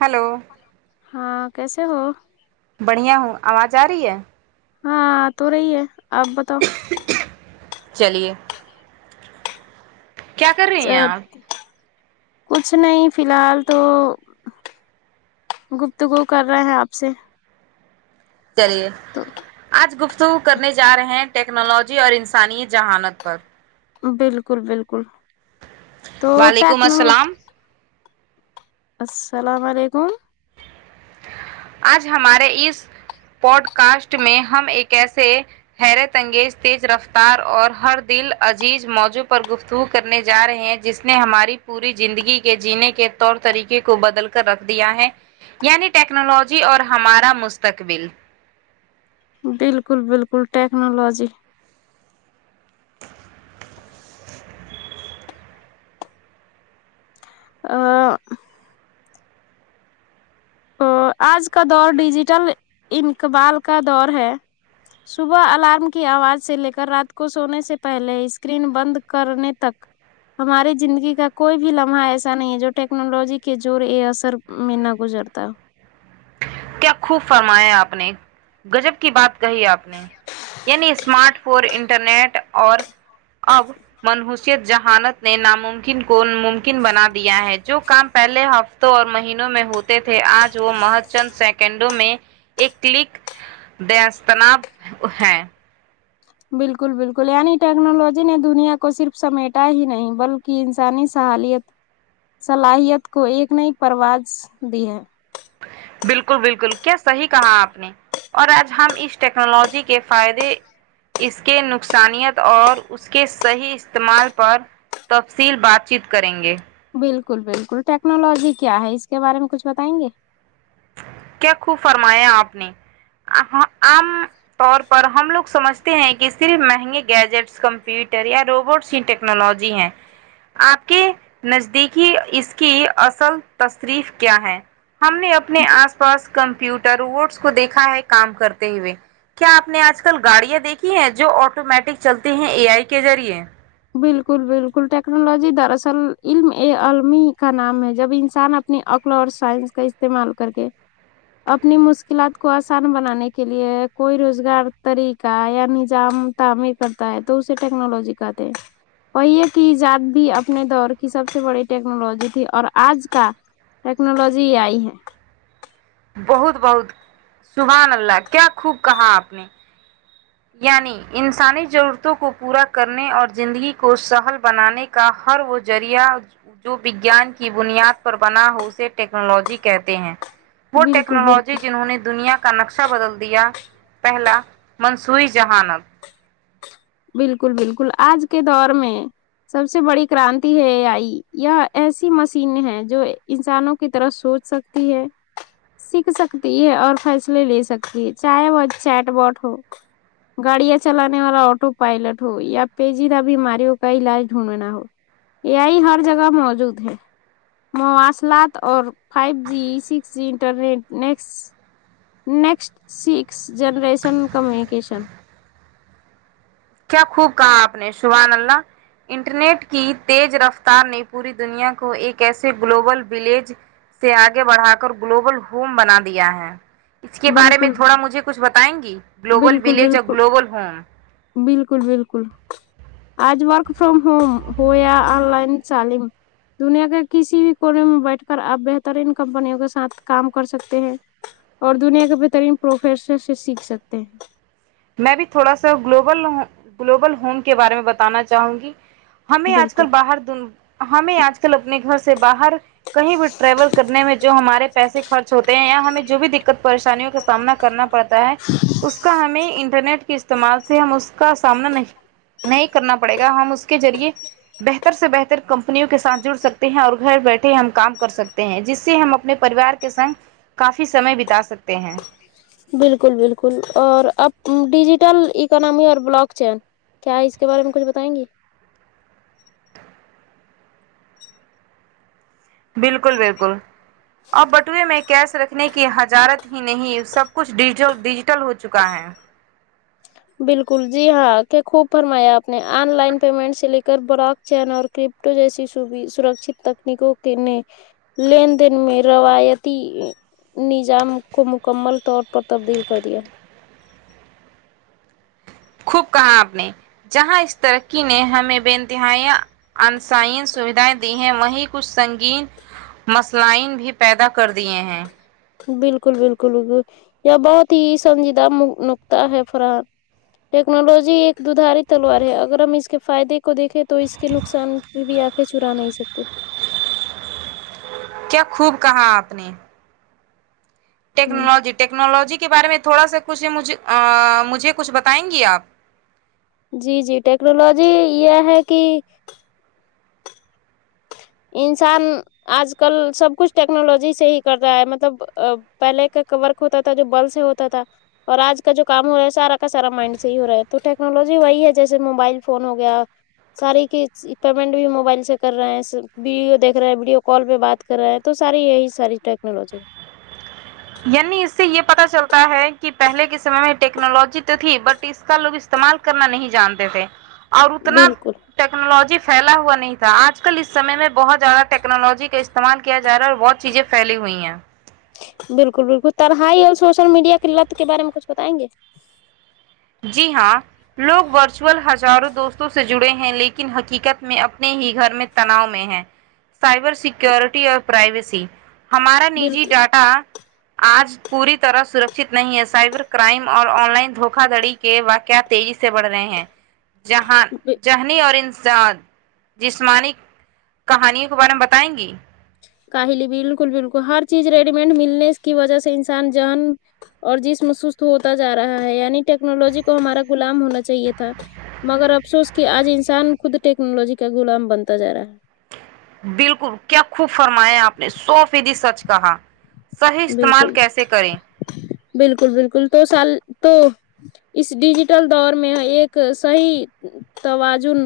hello ہاں کیسے ہو بڑھیا ہوں آواز آ رہی ہے ہاں آتو رہی ہے آپ بتاؤ چلیے کیا کر رہی ہیں آپ کچھ نہیں فی الحال تو گفتگو کر رہے ہیں آپ سے چلیے تو آج گفتگو کرنے جارہے ہیں ٹیکنالوجی اور انسانی ذہانت پر بالکل بالکل وعلیکم تیکنالوجی السلام السلام علیکم آج ہمارے اس پوڈ کاسٹ میں ہم ایک ایسے حیرت انگیز تیز رفتار اور ہر دل عزیز موضوع پر گفت کرنے جا رہے ہیں جس نے ہماری پوری زندگی کے جینے کے طور طریقے کو بدل کر رکھ دیا ہے یعنی ٹیکنالوجی اور ہمارا مستقبل بالکل بالکل ٹیکنالوجی آ آں او آج کا دور ڈیجیٹل انقبال کا دور ہے صبح الارم کی آواز سے لے کر رات کو سونے سے پہلے اسکرین بند کرنے تک ہماری زندگی کا کوئی بھی لمحہ ایسا نہیں ہے جو ٹیکنالوجی کے دور عصر میں نہ گزرتا ہو کیا خوب فرمایا آپ نے گجب کی بات کہی آپ نے یعنی اسمارٹ فون انٹرنیٹ اور اب منحوسیت ذہانت نے ناممکن کون ممکن بنا دیا ہے جو کام پہلے ہفتوں اور مہینوں میں ہوتا تے تھے آج وہ مہت چند سیکنڈ تو میں ایک کلک دستناب ہیں بالکل بالکل یعنی ٹیکنالوجی نے دنیا کو صرف سمیٹا ہی نہیں بل کی انسانی صلیحیت صلاحیت کو ایک نئی پرواز دی ہے بالکل بالکل کیا صحیح کہا آپ نے اور آج ہم اس ٹیکنالوجی کے فائدے اس کے نقصانیت اور اس کے صحیح استعمال پر تفصیل بات چیت کریں گے بالکل بالکل ٹیکنالوجی کیا ہے اس کے بارے میں کچھ بتائیں گے کیا خوب فرمایا آپ نے [unintelligible] آم طور پر ہم لوگ سمجھتے ہیں کہ صرف مہنگے گیجٹس کمپیوٹر یا روبوٹسٹ انٹر ٹیکنالوجی ہے آپ کی نزدیکی اس کی اصل تصریف کیا ہے ہم نے اپنے آس پاس کمپیوٹروٹس کو دیکھا ہے کام کرتے ہوئے کیا آپ نے آج کل گاڑیاں دیکھی ہیں جو آٹومیٹک چلتی ہیں اے آئی کے ذریعے بالکل بالکل ٹیکنالوجی دراصل علم ا علمی کا نام ہے جب انسان اپنی عقل اور سائنس کا استعمال کر کے اپنی مشکلات کو آسان بنانے کے لیے کوئی روزگار طریقہ یا نظام تعمیر کرتا ہے تو اسے ٹیکنالوجی کہتے ہیں وہی ہے کہ ایجاد بھی اپنے دور کی سب سے بڑی ٹیکنالوجی تھی اور آج کا ٹیکنالوجی آئی ہے بہت بہت سبحان اللہ کیا خوب کہا آپ نے یعنی انسانی ضرورتوں کو پورا کرنے اور زندگی کو سہل بنانے کا ہر وہ ذریعہ جو وگیان کی بنیاد پر بنا ہو اسے ٹیکنالوجی کہتے ہیں وہ بالکل ٹیکنالوجی بالکل جنہوں نے دنیا کا نقشہ بدل دیا پہلا سوئی جہانت بالکل بالکل آج کے دور میں سب سے بڑی کرانتی ہے اے آئی یہ ایسی مشین ہے جو انسانوں کی طرف سوچ سکتی ہے سیکھ سکتی ہے اور فیصلے لے سکتی ہے چاہے وہ چیٹ باٹ ہو گاڑیاں چلانے والا آٹو پائلٹ ہو یا پیجیدہ بیماری ہو کا علاج ڈھونڈنا ہو یہ ہی ہر جگہ موجود ہے مواصلات اور five G six G internet next next six generation communication کیا خوب کہا آپ نے سبحان اللہ انٹرنیٹ کی تیز رفتار نے پوری دنیا کو ایک ایسے گلوبل ولیج سے آگے بڑھا کر گلوبل ہوم بنا دیا ہے اس کے بارے میں بالکل تھوڑا مجھے کچھ بتائیں گی گلوبل بالکل ولیج اور بالکل گلوبل ہوم بالکل بالکل آج وارک فرم ہوم ہویا ان لائن چالیم دنیا کے کسی بھی کور میں بیٹھ کر آپ بہترین کمپنیوں کے ساتھ کام کر سکتے ہیں اور دنیا کے بہترین پروفیسر سے سیکھ سکتے ہیں میں بھی تھوڑا سا گلوبل گلوبل ہوم کے بارے میں بتانا چاہوں گی ہمیں آج بالکل کل باہر د ہمیں آج کل اپنے گھر سے باہر کہیں بھی ٹریول کرنے میں جو ہمارے پیسے خرچ ہوتے ہیں یا ہمیں جو بھی دقت پریشانیوں کے سامنا کرنا پڑتا ہے اس کا ہمیں انٹرنیٹ کے استعمال سے ہم اس کا سامنا نہیں نہیں کرنا پڑے گا ہم اس کے ذریعے بہتر سے بہتر کمپنیوں کے ساتھ جڑ سکتے ہیں اور گھر بیٹھے ہم کام کر سکتے ہیں جس سے ہم اپنے پریوار سنگ کافی سمے بتا سکتے ہیں بالکل بالکل اور اب ڈیجیٹل اکناممی اور بلاک چین کیا اس کے بارے میں کچھ بتائیں گی بالکل بالکل اور بٹوئے میں کیش رکھنے کی حجارت ہی نہیں سب کچھ ڈیجیٹل ڈیجیٹل ہو چکا ہے بالکل جی ہاں کیا خوب فرمایا آپ نے آن لائن پیمنٹ سے لے کر براک چین اور کرپٹو جیسی سرکشت تکنیکوں کے نے لین دین میں روایتی نظام کو مکمل طور پر تبدیل کر دیا خوب کہا آپ نے جہاں اس ترقی نے ہمیں بے انتہایا انسائن سویدھائیں دی ہیں وہی کچھ سنگین مسلائین بھی پیدا کر دیے ہیں بالکل بالکل بکل یا بہت ہی سنجیدہ نکتاہ ہے فران ٹیکنالوجی ایک ددھاری تلوار ہے اگر ہم اس کے فائدے کو دیکھے تو اس کے نقصان بھی آنکھیں چرا نہیں سکتے کیا خوب کہاں آپ نے ہ ٹیکنالوجی ٹیکنالوجی کے بارے میں تھوڑا سا کچھ مجھ مجھے کچھ بتائیں گی آپ جی جی ٹیکنالوجی یہ ہے کہ انسان آج کل سب کچھ ٹیکنالوجی سے ہی کر رہا ہے مطلب پہلے کا کور ہوتا تھا جو بل سے ہوتا تھا اور آج کا جو کام ہو رہا ہے سارا کا سارا مائنڈ سے ہی ہو رہا ہے تو ٹیکنالوجی وہی ہے جیسے موبائل فون ہو گیا ساری کی پیمنٹ بھی موبائل سے کر رہے ہیں ویڈیو دیک رہے ہیں ویڈیو کال پہ بات کر رہے ہیں تو ساری یہی ساری ٹیکنالوجی یعنی اس سے یہ پتا چلتا ہے کہ پہلے کے سمے میں ٹیکنالوجی تو تھی بٹ اس کا لوگ استعمال کرنا نہیں جانتے تھے اور اتنا بالکل ٹیکنالوجی پھیلا ہوا نہیں تھا آج کل اس سمے میں بہت زیادہ ٹیکنالوجی کا استعمال کیا جا رہا اور بہت چیزیں پھیلی ہوئی ہیں بالکل بالکل ترہائی اور سوشل میڈیا کی لت کے بارے میں کچھ بتائیں گے جی ہاں لوگ ورچوئل ہزاروں دوستوں سے جڑے ہیں لیکن حقیقت میں اپنے ہی گھر میں تناؤ میں ہے سائبر سیکورٹی اور پرائیویسی ہمارا نجی بالکل ڈاٹا آج پوری طرح سرکشت نہیں ہے سائبر کرائم اور آن لائن دھوکہ دھڑی کے واقعات تیزی سے بڑھ رہے ہیں جہاں جہنی اور انساد جسمانی کہانیوں کے بارے میں بتائیں گی کاہلی بالکل بالکل ہر چیز ریڈی میڈ ملنے کی وجہ سے انسان جان اور جسم سست ہوتا جا رہا ہے یعنی ٹیکنالوجی کو ہمارا غلام ہونا چاہیے تھا مگر افسوس کہ آج انسان خود ٹیکنالوجی کا غلام بنتا جا رہا ہے بالکل کیا خوب فرمایا آپ نے سو فیدی سچ کہا صحیح استعمال بالکل کیسے کریں بالکل بالکل تو سال تو اس ڈیجیٹل دور میں ایک صحیح توازن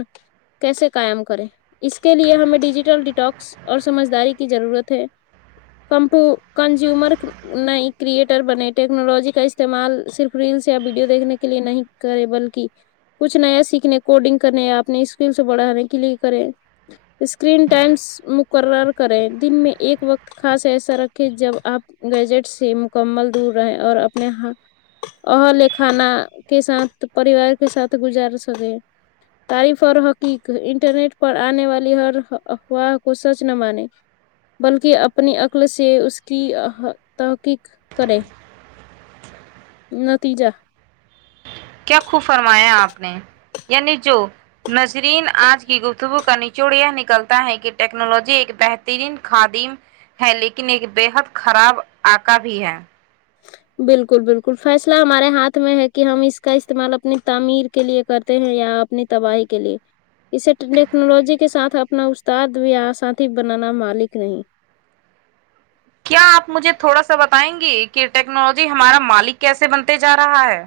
کیسے قائم کریں اس کے لیے ہمیں ڈیجیٹل ڈیٹاکس اور سمجھداری کی ضرورت ہے کمپو کنزیومر نی کریئٹر بنے ٹیکنالوجی کا استعمال صرف ریلس یا ویڈیو دیکھنے کے لیے نہیں کریں بلکہ کچھ نیا سیکھنے کوڈنگ کرنے یا اپنے اسکرین سے بڑھانے کے لیے کریں اسکرین ٹائمس مقرر کریں دن میں ایک وقت خاص ایسا رکھ کہ جب آپ گجٹ سے مکمل دور رہے اور اپنے ہا اور اہل خانہ کے ساتھ پریوار کے ساتھ گزار سکے تعریف اور حقیق انٹرنیٹ پر آنے والی ہر افواہ کو سچ نہ مانے بلکہ اپنی عقل سے اس کی تحقیق کریں نتیجہ کیا خوب فرمایا آپ نے یعنی جو نظرین آج کی گفتگو کا نچوڑ یہ نکلتا ہے کہ ٹیکنالوجی ایک بہترین خادیم ہے لیکن ایک بےحد خراب آقا بھی ہے بالکل بالکل فیصلہ ہمارے ہاتھ میں ہے کہ ہم اس کا استعمال اپنی تعمیر کے لیے کر تےہیں یا اپنی تباہی کے لیے اسے ٹیکنالوجی کے ساتھ اپنا استاد یا ساتھی بنانا مالک نہیں کیا آپ مجھے تھوڑا سا بتائیں گے کہ ٹیکنالوجی ہمارا مالک کیسے بنتے جا رہا ہے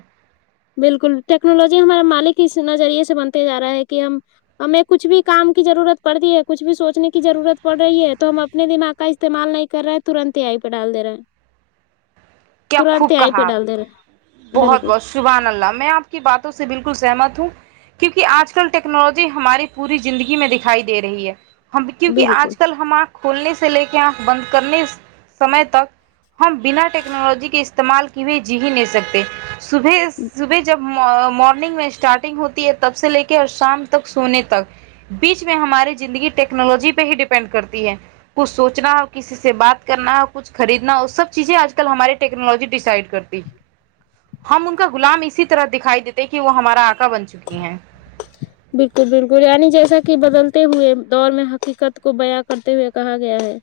بالکل ٹیکنالوجی ہمارے مالک اس نظریے سے بنتے جا رہا ہے کہ ہم ہمیں کچھ بھی کام کی ضرورت پڑتیی ہے کچھ بھی سوچنے کی ضرورت پڑ رہی ہے تو ہم اپنے دماغ کا استعمال نہیں کر رہے ہیں ترنت اے ای پہ ڈال دے رہے ہیں کیا ترنت خوب ہی آے آی پہ ڈال دے رہے بالکل سبحان اللہ میں آپ کی باتوں سے بالکل سہمت ہوں کیونکہ آج کل ٹیکنالوجی ہماری پوری زندگی میں دکھائی دے رہی ہے ہم کیونکہ آج بالکل کل ہمار کھولنے سے لے کے آنکھ بند کرنے سمے تک ہم بنا ٹیک ٹیکنالوجی کے استعمال کی ہوئے جی ہی نہیں صبح سکتے صبح جب مارننگ میں اسٹارٹنگ ہوتی ہے تب سے لے کے اور شام تک سونے تک بیچ میں ہماری زندگی ٹیکنالوجی پہ ہی ڈیپینڈ کرتی ہے کچھ سوچنا ہو کسی سے بات کرنا ہو کچھ خریدنا ہو سب چیزیں آج کل کل ہماری ٹیکنالوجی ڈسائڈ کرتی ہم ان کا غلام اسی طرح دکھائی دیتے کہ وہ ہمارا آقا بن چکی ہے بالکل بالکل یعنی جیسا کہ بدلتے ہوئے دور میں حقیقت کو بیاں کرتے ہوئے کہا گیا ہے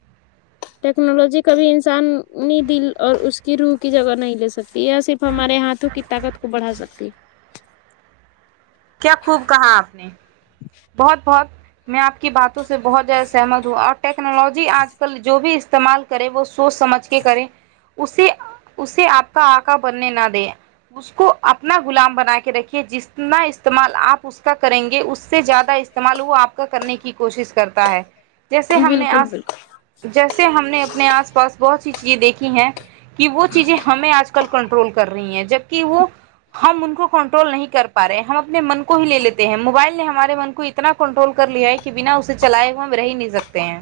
ٹیکنالوجی کبھی انسانی دل اور اس کی روح کی جگہ نہیں لے سکتی یہ صرف ہمارے ہاتھوں کی طاقت کو بڑھا سکتی کیا خوب کہاں آپ نے بہت بہت میں آپ کے کی باتوں سے بہت زیادہ سہمت ہو اور ٹیکنالوجی آج کل جو بھی استعمال کرے وہ سوچ سمجھ کے کرے اسے اسے آپ کا آقا بننے نہ دیں اس کو اپنا غلام بنا کے رکھیے جتنا استعمال آپ اس کا کریں گے اس سے زیادہ استعمال وہ آپ کا کرنے کی کوشش کرتا ہے جیسے ہے ہم نے بالکل آس بالکل جیسے ہم نے اپنے آس پاس بہت سی چیزیں دیکھی ہیں کہ وہ چیزیں ہمیں آج کل کنٹرول کر رہی ہیں جبکے وہ ہم ان کو کنٹرول نہیں کر پا رہے ہم اپنے من کو ہی لے لیتے ہیں موبائل نے ہمارے من کو اتنا کنٹرول کر لیا ہے کہ بنا اسے چلائے ہوئے ہم رہ ہی نہیں سکتے ہیں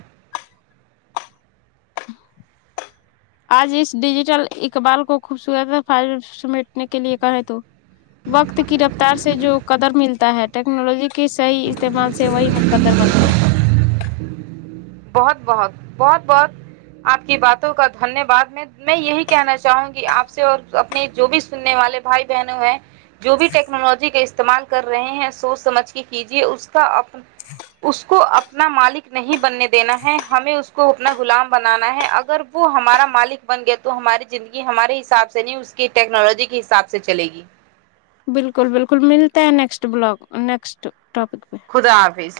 آج اس ڈیجیٹل اقبال کو خوبصورت ف سمیٹنے کے لیے کہیں تو [unintelligible] وقت کی رفتار سے جو قدر ملتا ہے ٹیکنالوجی کے صحیح استعمال سے وہی مقدر بنتا ہے بہت بہت بہت بہت آپ کی باتوں کا دھنیہ واد میں میں یہی کہنا چاہوں گی آپ سے اور اپنے جو بھی سننے والے بھائی بہنوں ہے جو بھی ٹیکنالوجی کا استعمال کر رہے ہیں سوچ سمجھ کے کیجیے اس کا اس کو اپنا مالک نہیں بننے دینا ہے ہمیں اس کو اپنا غلام بنانا ہے اگر وہ ہمارا مالک بن گیا تو ہماری زندگی ہمارے حساب سے نہیں اس ٹیکنالوجی کے حساب سے چلے گی بالکل بالکل ملتا ہے نیکسٹ بلاگ نیکسٹ ٹاپک پہ خدا حافظ